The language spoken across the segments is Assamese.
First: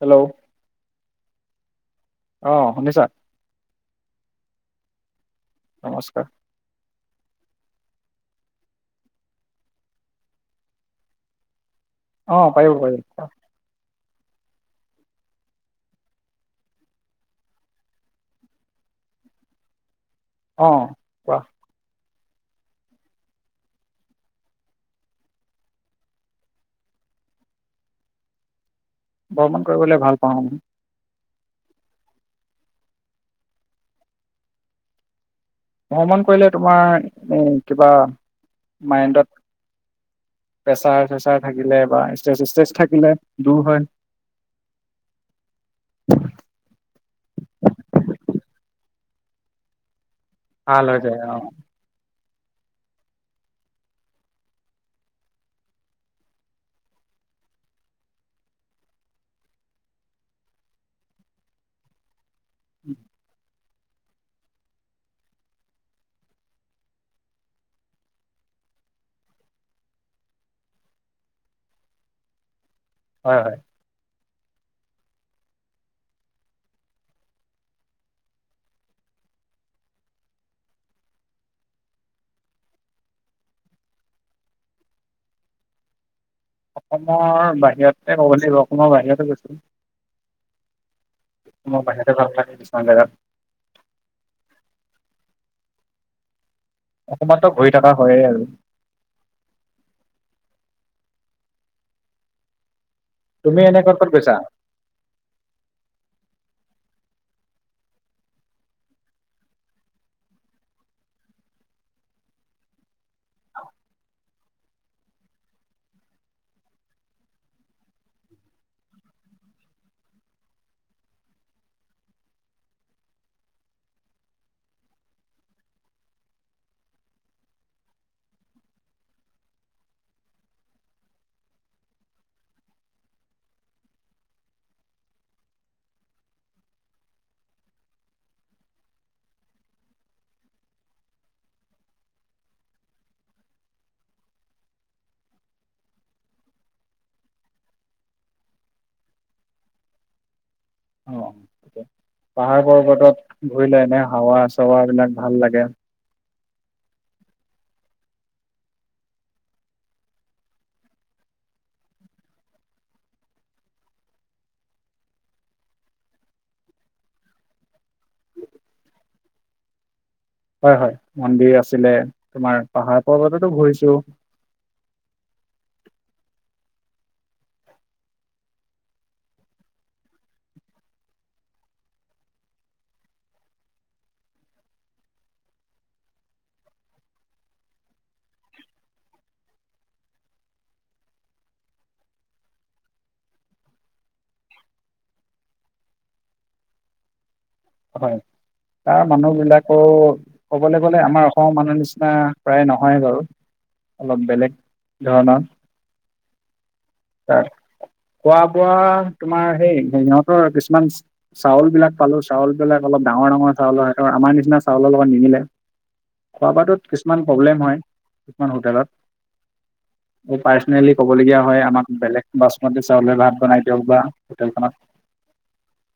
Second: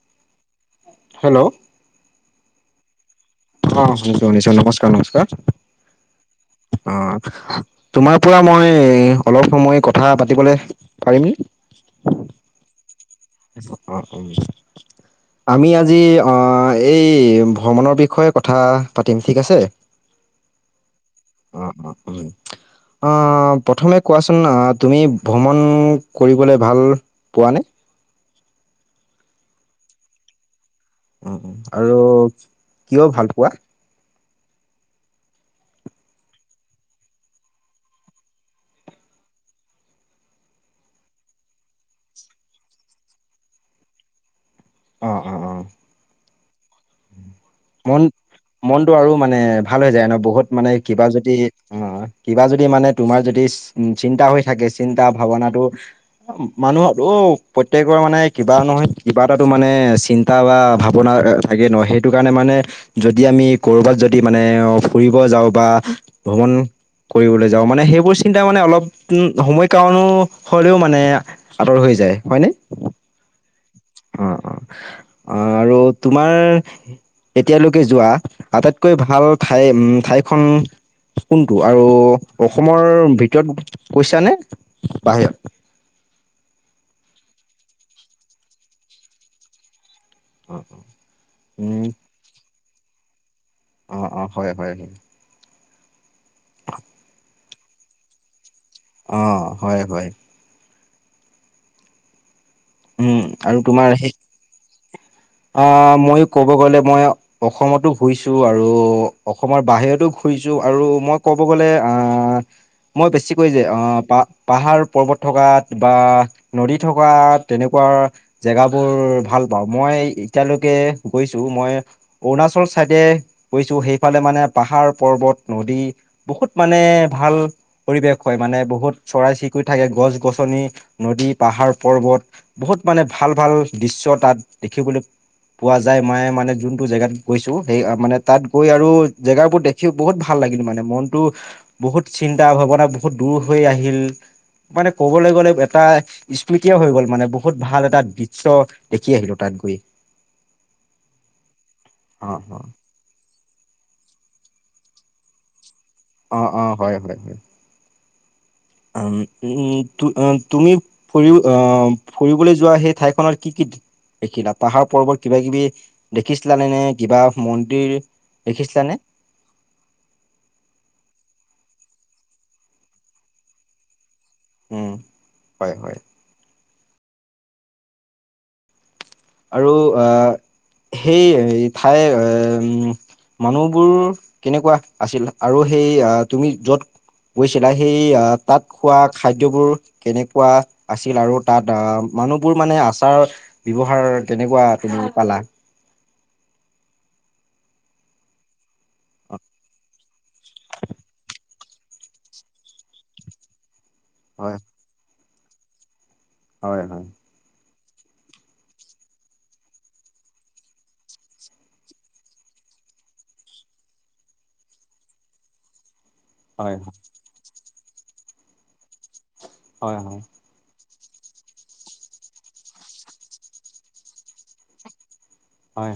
হেল্ল', হেল্ল', অ, শুনিছা? অ, শুনিছো - শুনিছো নমস্কাৰ - নমস্কাৰ। নমস্কাৰ অ, তোমাৰ পৰা মই অলপ সময় কথা পাতিবলে পাৰিম অ, পাৰিব - পাৰিব। অ, উম, আমি আজি এই ভ্ৰমণৰ বিষয়ে কথা পাতিম ঠিক আছে। [inaudible] অ, কোৱা? উম, অ, উম, অ, প্ৰথমে কোৱাচোন তুমি ভ্ৰমণ কৰিবলৈ ভাল পোৱা নে? ভ্ৰমণ কৰিবলে ভাল পাও আমি উ আৰু কিয় ভাল পোৱা। ভ্ৰমণ কৰিলে তোমাৰ এ কিবা মাইণ্ডত। প্ৰেছাৰ চেচাৰ থাকিলে বা ষ্ট্ৰেচ ষ্ট্ৰেচ থাকিলে দূৰ হয়। অ অ। অ মন মনটো আৰু মানে ভাল হৈ যায় ন বহুত মানে ভাল হৈ কিবা যায় যদি। অঁ অ কিবা যদি মানে তোমাৰ যদি চিন্তা হৈ থাকে চিন্তা ভাৱনাটো। মানুহত অ প্ৰত্যেকৰে মানে কিবা নহয় কিবা এটা মানে চিন্তা। এটা বা ভাৱনা থাকেই নহ সেইটো কাৰণে মানে যদি আমি কৰ'বাত যদি মানে ফুৰিব যাও বা ভ্ৰমণ কৰিবলৈ যাও মানে সেইবোৰ চিন্তা মানে অলপ সময় কাৰণো হলেও মানে আতৰ হৈ যায় হয়নে। হয় - হয়। অ', অ', অ আৰু তোমাৰ এতিয়ালৈকে যোৱা আটাইতকৈ ভাল ঠাই উম, ঠাইখন কোনটো আৰু অসমৰ ভিতৰত গৈছা নে বাহিৰত। অসমৰ বাহিৰতে কব লাগিব অসমৰ বাহিৰতে গৈছোঁ। অ', অ', মই বাহিৰতে ভাল লাগে কিছুমান জেগাত। অ অ হয় হয় হয়। অসমতটো ঘৰি থকা হয়ে আৰু। অ হয় হয়। উম তুমি এনে ক'ত ক'ত গৈছা? অ মইয়ো ক'ব গলে মই। অসমতো ঘুৰিছো আৰু অসমৰ বাহিৰতো ঘুৰিছো আৰু মই ক'ব গ'লে আহ। মই বেছিকৈ যে পাহ পাহাৰ পৰ্বত থকাত বা। নদী থকা তেনেকুৱা জেগাবোৰ ভাল পাওঁ মই। এতিয়ালৈকে গৈছো, মই অৰুণাচল চাইডে গৈছো, সেইফালে মানে পাহাৰ-পৰ্বত, নদী। বহুত মানে ভাল পৰিৱেশ হয় মানে, বহুত চৰাই-চিৰিকটি থাকে, গছ-গছনি, নদী, পাহাৰ, পৰ্বত। বহুত মানে ভাল-ভাল দৃশ্য তাত দেখিবলৈ পোৱা যায় মায়ে মানে যোনটো জেগাত গৈছো সেই মানে তাত গৈ আৰু জেগাৰ বোৰতে। সি বহুত ভাল লাগিল মানে মনতো বহুত চিন্তা ভাৱনা বহুত দূৰ হৈ আহিল। মানে ক'বলৈ গ'লে এটাই, স্মৃতি হৈ গল মানে বহুত ভাল এটা দৃশ্য দেখি আহিলো তাত গৈ। অ অ অ পাহাৰ পৰ্বতত ঘূৰিলে এনে হাৱা চাৱা বিলাক ভাল লাগে। অ' অ' হয় হয়। উ-উম, তুমি। ফুৰিব আ, ফুৰিবলৈ যোৱা সেই ঠাইখনৰ কি কি দেখিলা? পাহাৰ-পৰ্বত কিবা কিবি দেখিছিলানে? নে কিবা মন্দিৰ। দেখিছিলানে? হয় হয়। মন্দিৰ আছিলে, তোমাৰ পাহাৰ পৰ্বততো ঘূৰিছো। উম, হয় হয়। আৰু আ, সেই ঠাই, উম। মানুহবোৰ কেনেকুৱা আছিল? আৰু সেই তুমি য'ত। গৈছিলা! সেই তাত খোৱা খাদ্যবোৰ। কেনেকুৱা আছিল? আৰু তাত আ মানুহবোৰ মানে আচাৰত আহাৰ কেনেকুৱা তুমি পালা? হয়, তাৰ মানুহবিলাকো। ক'বলৈ গ'লে আমাৰ অসমৰ মানুহৰ নিচিনা প্ৰায় নহয় বাৰু! অলপ বেলেগ হয় ধৰণৰ। হয়। তাত খোৱা-বোৱা, তোমাৰ সেই সিহঁতৰ কিছুমান চাউলবিলাক পালো। চাউলবিলাক অলপ ডাঙৰ ডাঙৰ চাউল হয়। আৰু আমাৰ নিচিনা চাউলৰ লগত নিমিলে। হয় খোৱা-বোৱাটোত কিছুমান প্ৰব্লেম হয়। কিছুমান হোটেলত হয়। মোৰ পাৰ্চনেলি ক'বলগীয়া হয়। আমাক বেলেগ বাচমতি চাউলে ভাত বনাই দিয়ক বা হোটেলখনত। হয়।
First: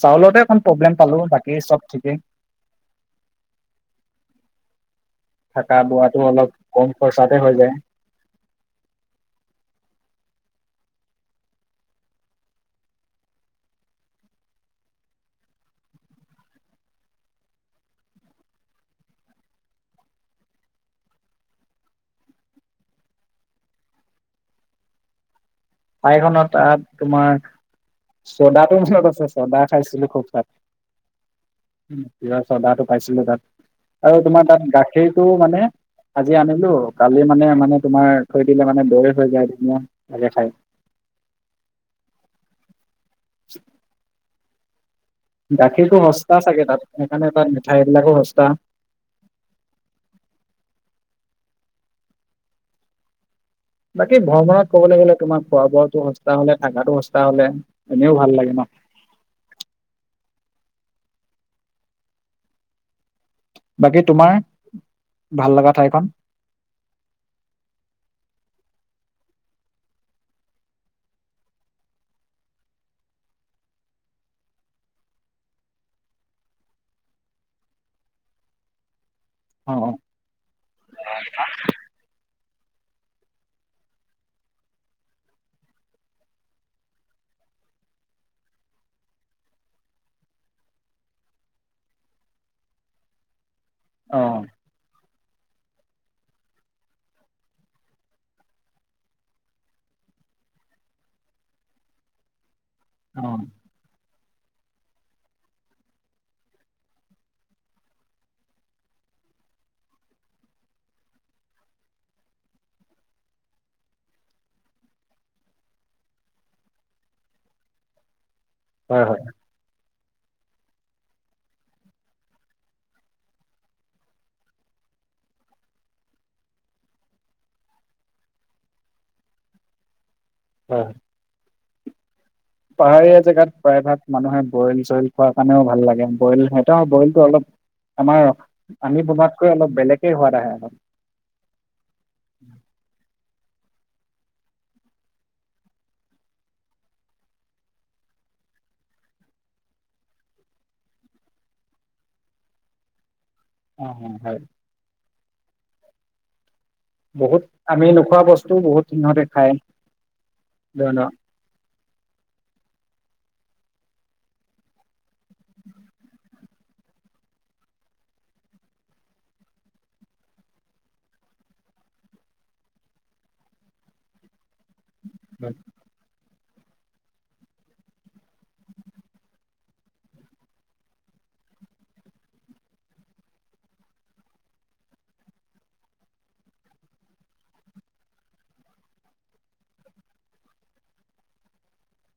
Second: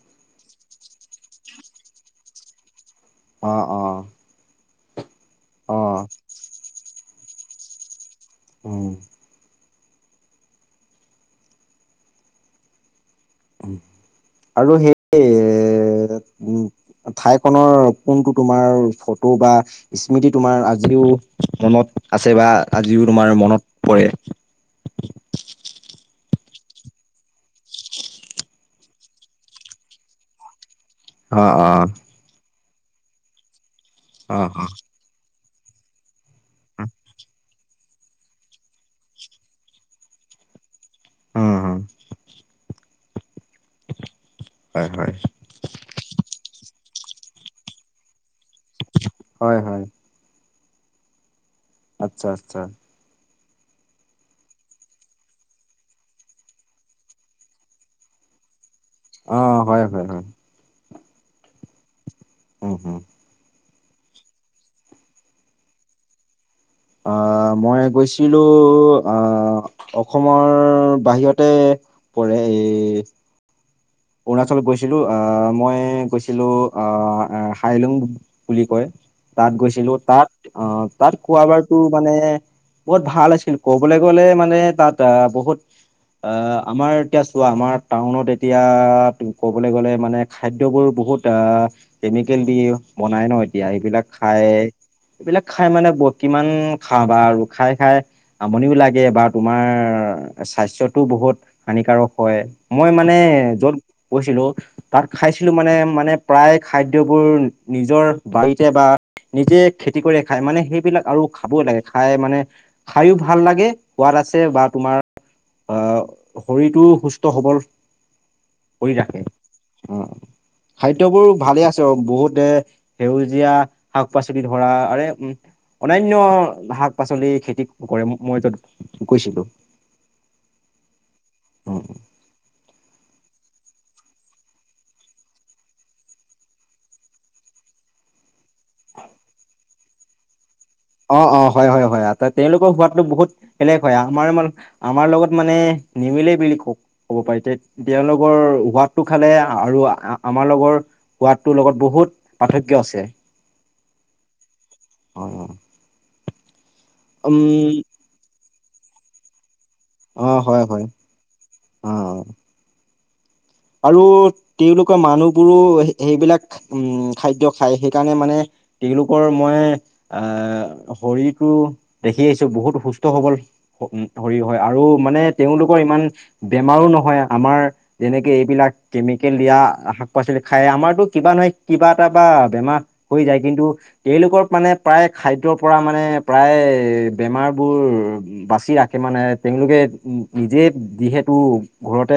চাউলতে অকন প্ৰব্লেম পালো। বাকী চব ঠিকেই। অ' অ'। অ থকা-বোৱাতো অলপ কম খৰচাতে হৈ যায়। উম। আৰু সেই, উম। ঠাইখনৰ কোনটো তোমাৰ ফটো বা স্মৃতি তোমাৰ আজিও মনত আছে বা আজিও তোমাৰ মনত পৰে। ঠাইখনত তাত তোমাৰ চ'দাটো মনত আছে, চৌদা খাইছিলো খুব তাত। অ' অ'। চ'দাটো পাইছিলো তাত আৰু অ তোমাৰ তাত গাখীৰটো মানে আজি আনিলো কালি মানে, মানে তোমাৰ থৈ দিলে মানে দৈ হৈ যায়। ধুনীয়া লাগে খাই। উম, হুম। [unintelligible] হয় হয়। গাখীৰটো সস্তা চাগে তাত, সেইকাৰণে তাত মিঠাইবিলাকো সস্তা। হয় হয়। আচ্ছা আচ্ছা। বাকী ভ্ৰমণত ক'বলে গ'লে তোমাৰ খোৱা-বোৱাটো সস্তা হ'লে, থাকাটো সস্তা হ'লে, এনেও ভাল লাগে ন? অ হয় হয় হয়। উম হুম। বাকী তোমাৰ ভাল লাগা ঠাইখন? আ মই গৈছিলো, আ অসমৰ বাহিৰতে পৰে, এই অৰুণাচলত গৈছিলো। আ মই গৈছিলো, আ হাইলুং বুলি কয়। তাত অ অ গৈছিলো তাত, আ তাত খোৱা বাৰটো মানে বহুত ভাল আছিল ক'বলে গ'লে মানে তাত বহুত অ আমাৰ এতিয়া চোৱা আমাৰ টাউনত এতিয়া অহ, ক'বলে গ'লে মানে খাদ্যবোৰ বহুত আ কেমিকেল দি বনাই ন এতিয়া এইবিলাক অ খাই এইবিলাক খাই মানে ব কিমান খাবা আৰু খাই খাই আমনিও লাগে বা তোমাৰ স্বাস্থ্যটোও বহুত হানিকাৰক হয়। মই মানে অ য'ত গৈছিলো তাত খাইছিলো মানে মানে প্ৰায় খাদ্যবোৰ নিজৰ বাৰীতে বা নিজে খেতি কৰিয়ে খাই মানে সেইবিলাক আৰু খাবই লাগে খাই মানে খাইও ভাল লাগে, সোৱাদ আছে বা তোমাৰ অহ শৰীৰটোও সুস্থ-সবল কৰি হয় ৰাখে। হয় অ খাদ্যবোৰ ভালে আছে বহুতে সেউজীয়া শাক-পাচলি ধৰা আৰে উম অনান্য শাক-পাচলি খেতি কৰে, মই যত গৈছিলো হয়। [inaudible] পাহাৰীয়া জেগাত প্ৰায়ভাগ মানুহে বইল-চইল খোৱাৰ কাৰণেও ভাল লাগে, বইল সিহঁতৰ বইলটো অলপ আমাৰ আমি বনোৱাতকৈ অলপ বেলেগে সোৱাদ আহে অ অ, হয় হয় হয়, তেওঁলোকৰ সোৱাদটো বহুত বেলেগ হয় আমাৰ মানে আমাৰ লগত মানে নিমিলেই বুলি কওঁক। ক'ব পাৰি তে তেওঁলোকৰ সোৱাদটো খালে আৰু আমাৰ লগৰ সোৱাদটোৰ লগত বহুত পাৰ্থক্য আছে। অহ অহ হয়। হয় হয়। বহুত আমি নোখোৱা বস্তুও বহুত সিহঁতে খায়। অ হয় হয়, ধৰি অ অ। আৰু তেওঁলোকৰ মানুহবোৰো সেইবিলাক উম খাদ্য খায় সেইকাৰণে মানে তেওঁলোকৰ মই আহ শৰীৰটো দেখি আহিছো বহুত সুস্থ-সবল শৰীৰ হয় আৰু মানে লওক তেওঁলোকৰ ইমান বেমাৰো নহয় আমাৰ যেনেকে এইবিলাক কেমিকেল দিয়া শাক-পাচলি খাই আমাৰতো কিবা নহয় কিবা এটা বা বেমাৰ হৈ যায় কিন্তু তেওঁলোকৰ মানে প্ৰায় খাদ্যৰ পৰা মানে প্ৰায় বেমাৰ বোৰ বাচি ৰাখে মানে তেওঁলোকে নিজে যিহেতু ঘৰতে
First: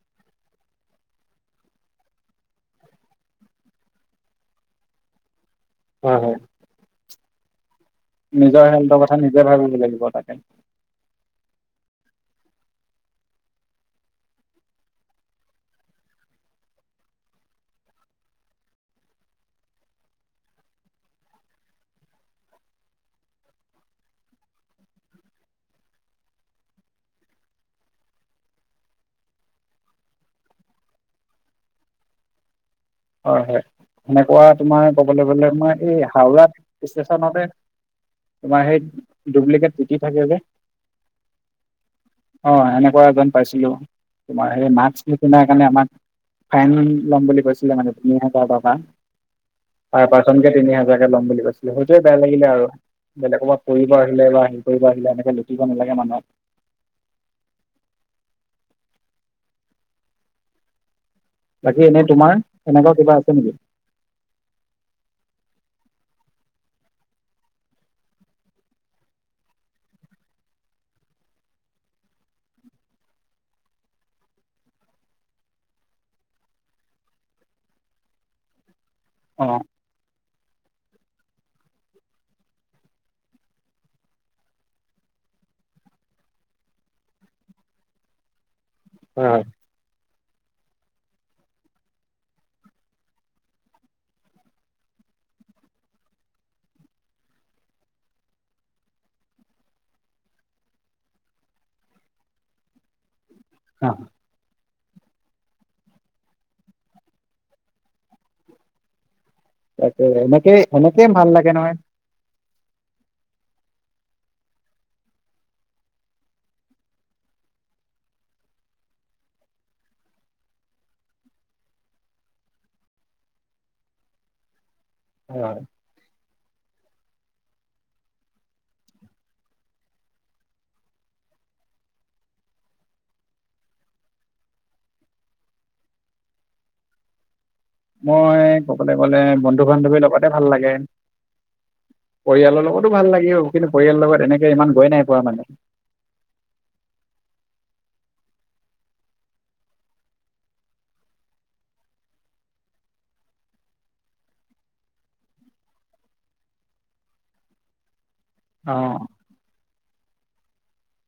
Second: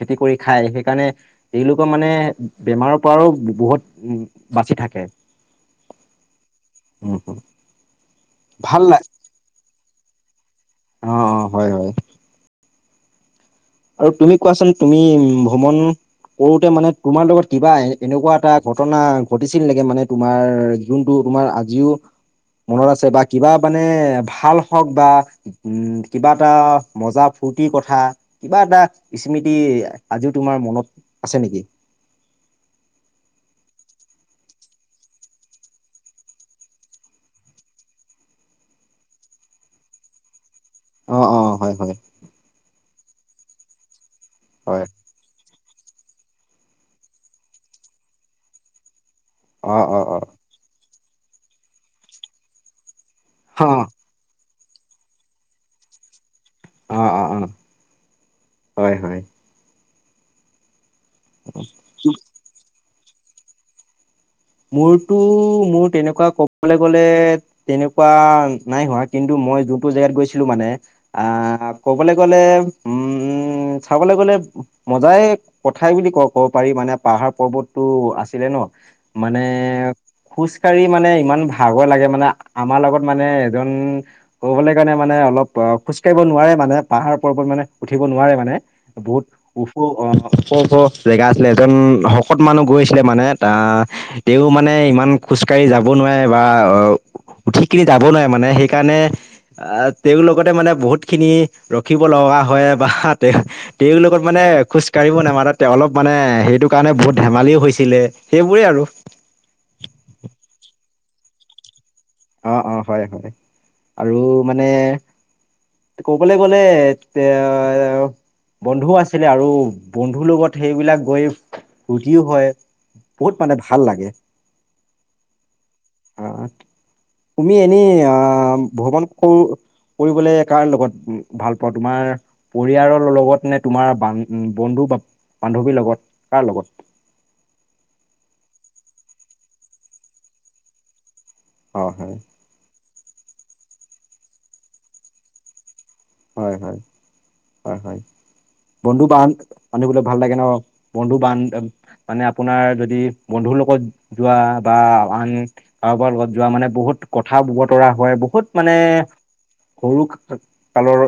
খেতি কৰি খায় সেইকাৰণে তেওঁলোকৰ মানে বেমাৰৰ পৰাও বহুত বাচি থাকে। হয় হয়। [unintelligible] নিজৰ ভাল হেল্থৰ কথা নিজে ভাবিব লাগিব তাকে। অঁ অঁ হয় হয়। আৰু তুমি কোৱাচোন তুমি ভ্ৰমণ সৰুতে মানে তোমাৰ লগত কিবা এ এনেকুৱা এটা ঘটনা ঘটিছিল নেকি মানে তোমাৰ যোনটো তোমাৰ আজিও মনত আছে বা কিবা মানে ভাল হওঁক বা উম কিবা এটা মজা ফূৰ্তিৰ কথা কিবা এটা স্মৃতি আজিও তোমাৰ মনত আছে নেকি? হয় হয় সেনেকুৱা তোমাৰ কবলৈ গলে তোমাৰ এই হাওৰা ষ্টেচনতে তোমাৰ সেই ডুপ্লিকেট টি টি থাকে যে অঁ অঁ হয় হয়। অঁ এনেকুৱা এজন পাইছিলো তোমাৰ সেই হয়, মাস্ক [unintelligible] আমাক ফাইন লম বুলি কৈছিলে মানে তিনি হাজাৰ টকা। অ', অ', পাৰ অ', পাৰ্চন কে তিনি হাজাৰকে ল'ম বুলি কৈছিলে সেইটোৱে বেয়া লাগিলে আৰু বেলেগৰ পৰা অ', পৰি লোৱা বা হৰি কৰিব আহিলে এনেক লুটিব নাগে মানুহক। অঁ অঁ অঁ হয় হয়। বাকী এনেই তোমাৰ এনেকুৱা কিবা আছে নেকি? মোৰতো মোৰ তেনেকুৱা ক'বলৈ গ'লে তেনেকুৱা নাই হোৱা কিন্তু মই যোনটো জেগাত গৈছিলো মানে আহ ক'বলৈ গ'লে উম চাবলৈ গ'লে মজাই কথাই বুলি ক ক'ব পাৰি মানে পাহাৰ পৰ্বতটো আছিলে ন। মানে অ হয় খোজ কাঢ়ি মানে ইমান ভাগৰ লাগে মানে আমাৰ লগত মানে এজন কৰিবলৈ কাৰণে মানে অলপ অ খোজ কাঢ়িব নোৱাৰে মানে পাহাৰ পৰ্বত মানে উঠিব নোৱাৰে মানে। বহুত হয় উ খ ওখ ওখ জেগা আছিলে এজন শকত মানুহ গৈছিলে মানে তা তেওঁ মানে ইমান খোজ কাঢ়ি যাব নোৱাৰে বা আহ উঠি কিনি যাব নোৱাৰে মানে সেইকাৰণে আহ তেওঁৰ লগতে মানে বহুত খিনি ৰখিব লগা হয় বা তে অ তেওঁৰ লগত মানে খোজ কঢ়িব নামা তা অলপ মানে সেইটো কাৰণে বহুত ধেমালিও হৈছিলে সেইবোৰেই আৰু। তাকে এনেকে সেনেকে ভাল লাগে নহয়। অঁ অঁ হয় হয় আৰু মানে ক'বলৈ গ'লে এত তে বন্ধুও আছিলে আৰু বন্ধুৰ লগত সেইবিলাক গৈ ফূৰ্তিও হয়। বহুত মানে ভাল লাগে। হয় হয়। [unintelligible] তুমি এনেই আহ ভ্ৰমণ কৰো ফুৰিবলে কাৰ লগত উ ভাল পোৱা তোমাৰ পৰিয়ালৰ লগত নে তোমাৰান বন্ধু বা বান্ধৱীৰ লগত কাৰ লগত? মই কবলৈ গ'লে বন্ধু বান্ধৱী লগতে ভাল লাগে। অহ হয়। পৰিয়ালৰ লগতো ভাল লাগে কিন্তু পৰিয়ালৰ লগত এনেকে ইমান গৈ নাই পোৱা মানে। হয় হয় হয় হয়। বন্ধু বান্ধ আনিবলে ভাল লাগে ন বন্ধু বান্ধ মানে আপোনাৰ যদি বন্ধুৰ লগত যোৱা বা আন কাৰোবাৰ লগত যোৱা মানে বহুত কথা বতৰা হয় বহুত অ মানে হয় সৰু কালৰ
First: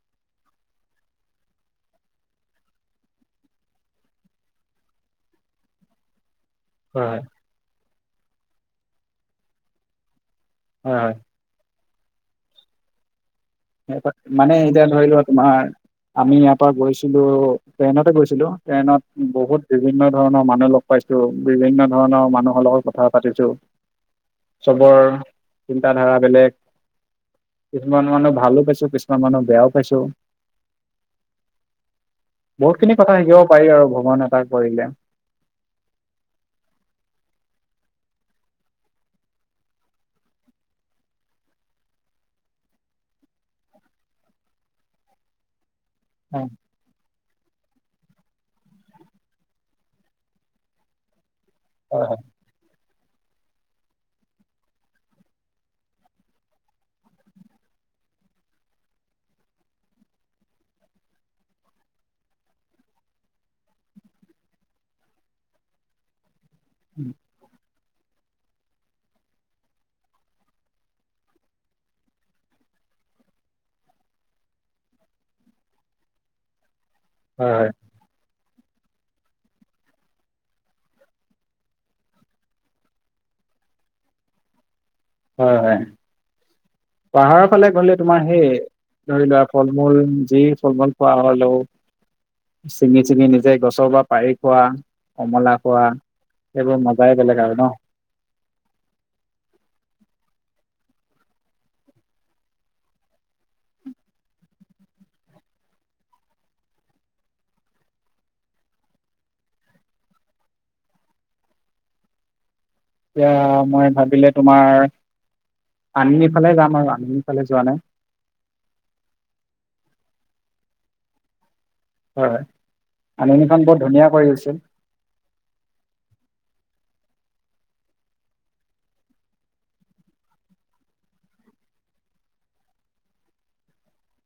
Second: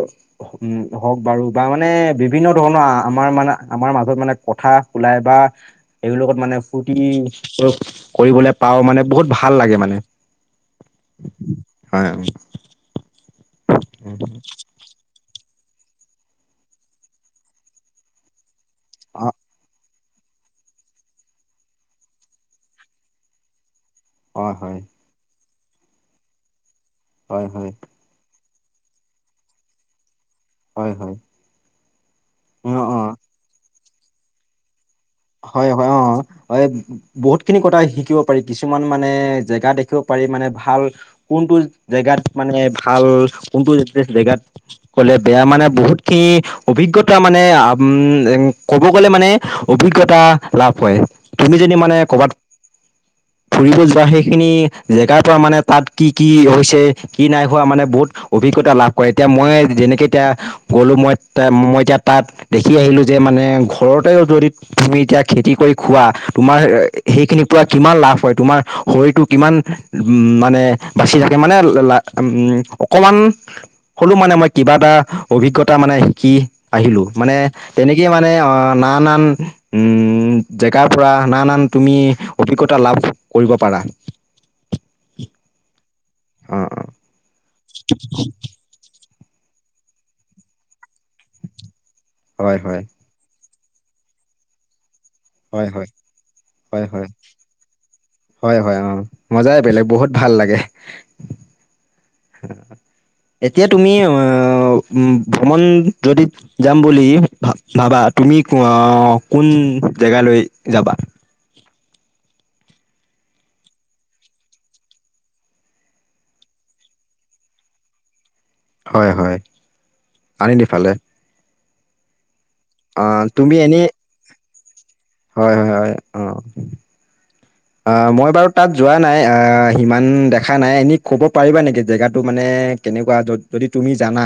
উম হওক বাৰু বা মানে বিভিন্ন ধৰণৰ আমাৰ মানে আমাৰ মাজত মানে কথা ওলাই বা এইবিলগত মানে ফূৰ্তি হয় কৰিবলৈ পাওঁ মানে বহুত ভাল লাগে মানে। হয় হয়। হয় উম। মানে এতিয়া ধৰি লোৱা তোমাৰ আমি ইয়াৰ পৰা গৈছিলো ট্ৰেইনতে গৈছিলো। ট্টেনত অ বহুত বিভিন্ন ধৰণৰ মানুহ লগ পাইছো, বিভিন্ন ধৰণৰ মানুহৰ লগত কথা পাতিছোঁ। অ হয় চবৰ চিন্তা ধাৰা বেলেগ, হয় হয় কিছুমান মানুহ ভালো পাইছোঁ কিছুমান মানুহ বেয়াও পাইছোঁ। হয় হয় অ বহুত খিনি অ কথা শিকিব পাৰি আৰু ভগৱান এটাক কৰিলে। হয়-হয় অ, হয়। বহুত খিনি কথা শিকিব পাৰি, কিছুমান মানে জেগা দেখিব পাৰি মানে ভাল কোনটো জেগাত মানে ভাল কোনটো জেগাত কলে বেয়া মানে বহুত কে হয় অভিজ্ঞতা মানে উম ক'ব গ'লে মানে অভিজ্ঞ তা লাভ হয় তুমি যদি মানে হয় কবাত ফুৰিব যোৱা সেইখিনি জেগাৰ পৰা মানে তাত কি - কি হৈছে কি নাই হোৱা মানে বহুত অভিজ্ঞতা লাভ কৰে এতিয়া মই যেনেকে এতিয়া গ'লো মই মই এতিয়া তাত দেখি আহিলো যে মানে ঘৰতে যৰিত তুমি এতিয়া খেতি কৰি খোৱা তোমাৰ সেইখিনি পৰা কিমান লাভ হয় তোমাৰ শৰীৰটো কিমান উম, মানে বাচি থাকে মানে লা উম, অকণমান হ'লো মানে মই কিবা এটা অভিজ্ঞতা মানে শিকি আহিলো। মানে হয় তেনেকেই মানে নানান জেগাৰ পৰা নানান তুমি অভিজ্ঞতা লাভ কৰিব পাৰা। হয়-হয়। অ', অ', পাহাৰৰ ফালে ঘলে তোমাৰ সেই ধৰি লোৱা ফল মূল যি ফল - মূল খোৱা হলেও হয় হয় ছিঙি - ছিঙি নিজে গছৰ পৰা পাৰি খোৱা। কমলা হয় খোৱা হয় সেইবোৰ মজাই বেলেগ আৰু ন। হয়-হয় অ, মজাই বেলেগ বহুত ভাল লাগে। এতিয়া তুমি ভ্ৰমণ যদিত যাম বুলি ভ - ভাবা তুমি আহ কোন জেগালৈ যাবা? এতিয়া মই ভাবিলে তোমাৰ আনিনি ফালে যাম আৰু আনিনি ফালে যোৱা নাই। হয় - হয় আনিনিফালে। হয় হয়, তুমি আনিনিখন বৰ এনেই ধুনীয়া কৰি গৈছিল। হয় - হয় - হয় অ, আহ, মই বাৰু তাত যোৱা নাই, আহ, সিমান দেখা নাই এনেই ক'ব পাৰিবা নেকি জেগাটো মানে কেনেকুৱা য যদি তুমি জানা?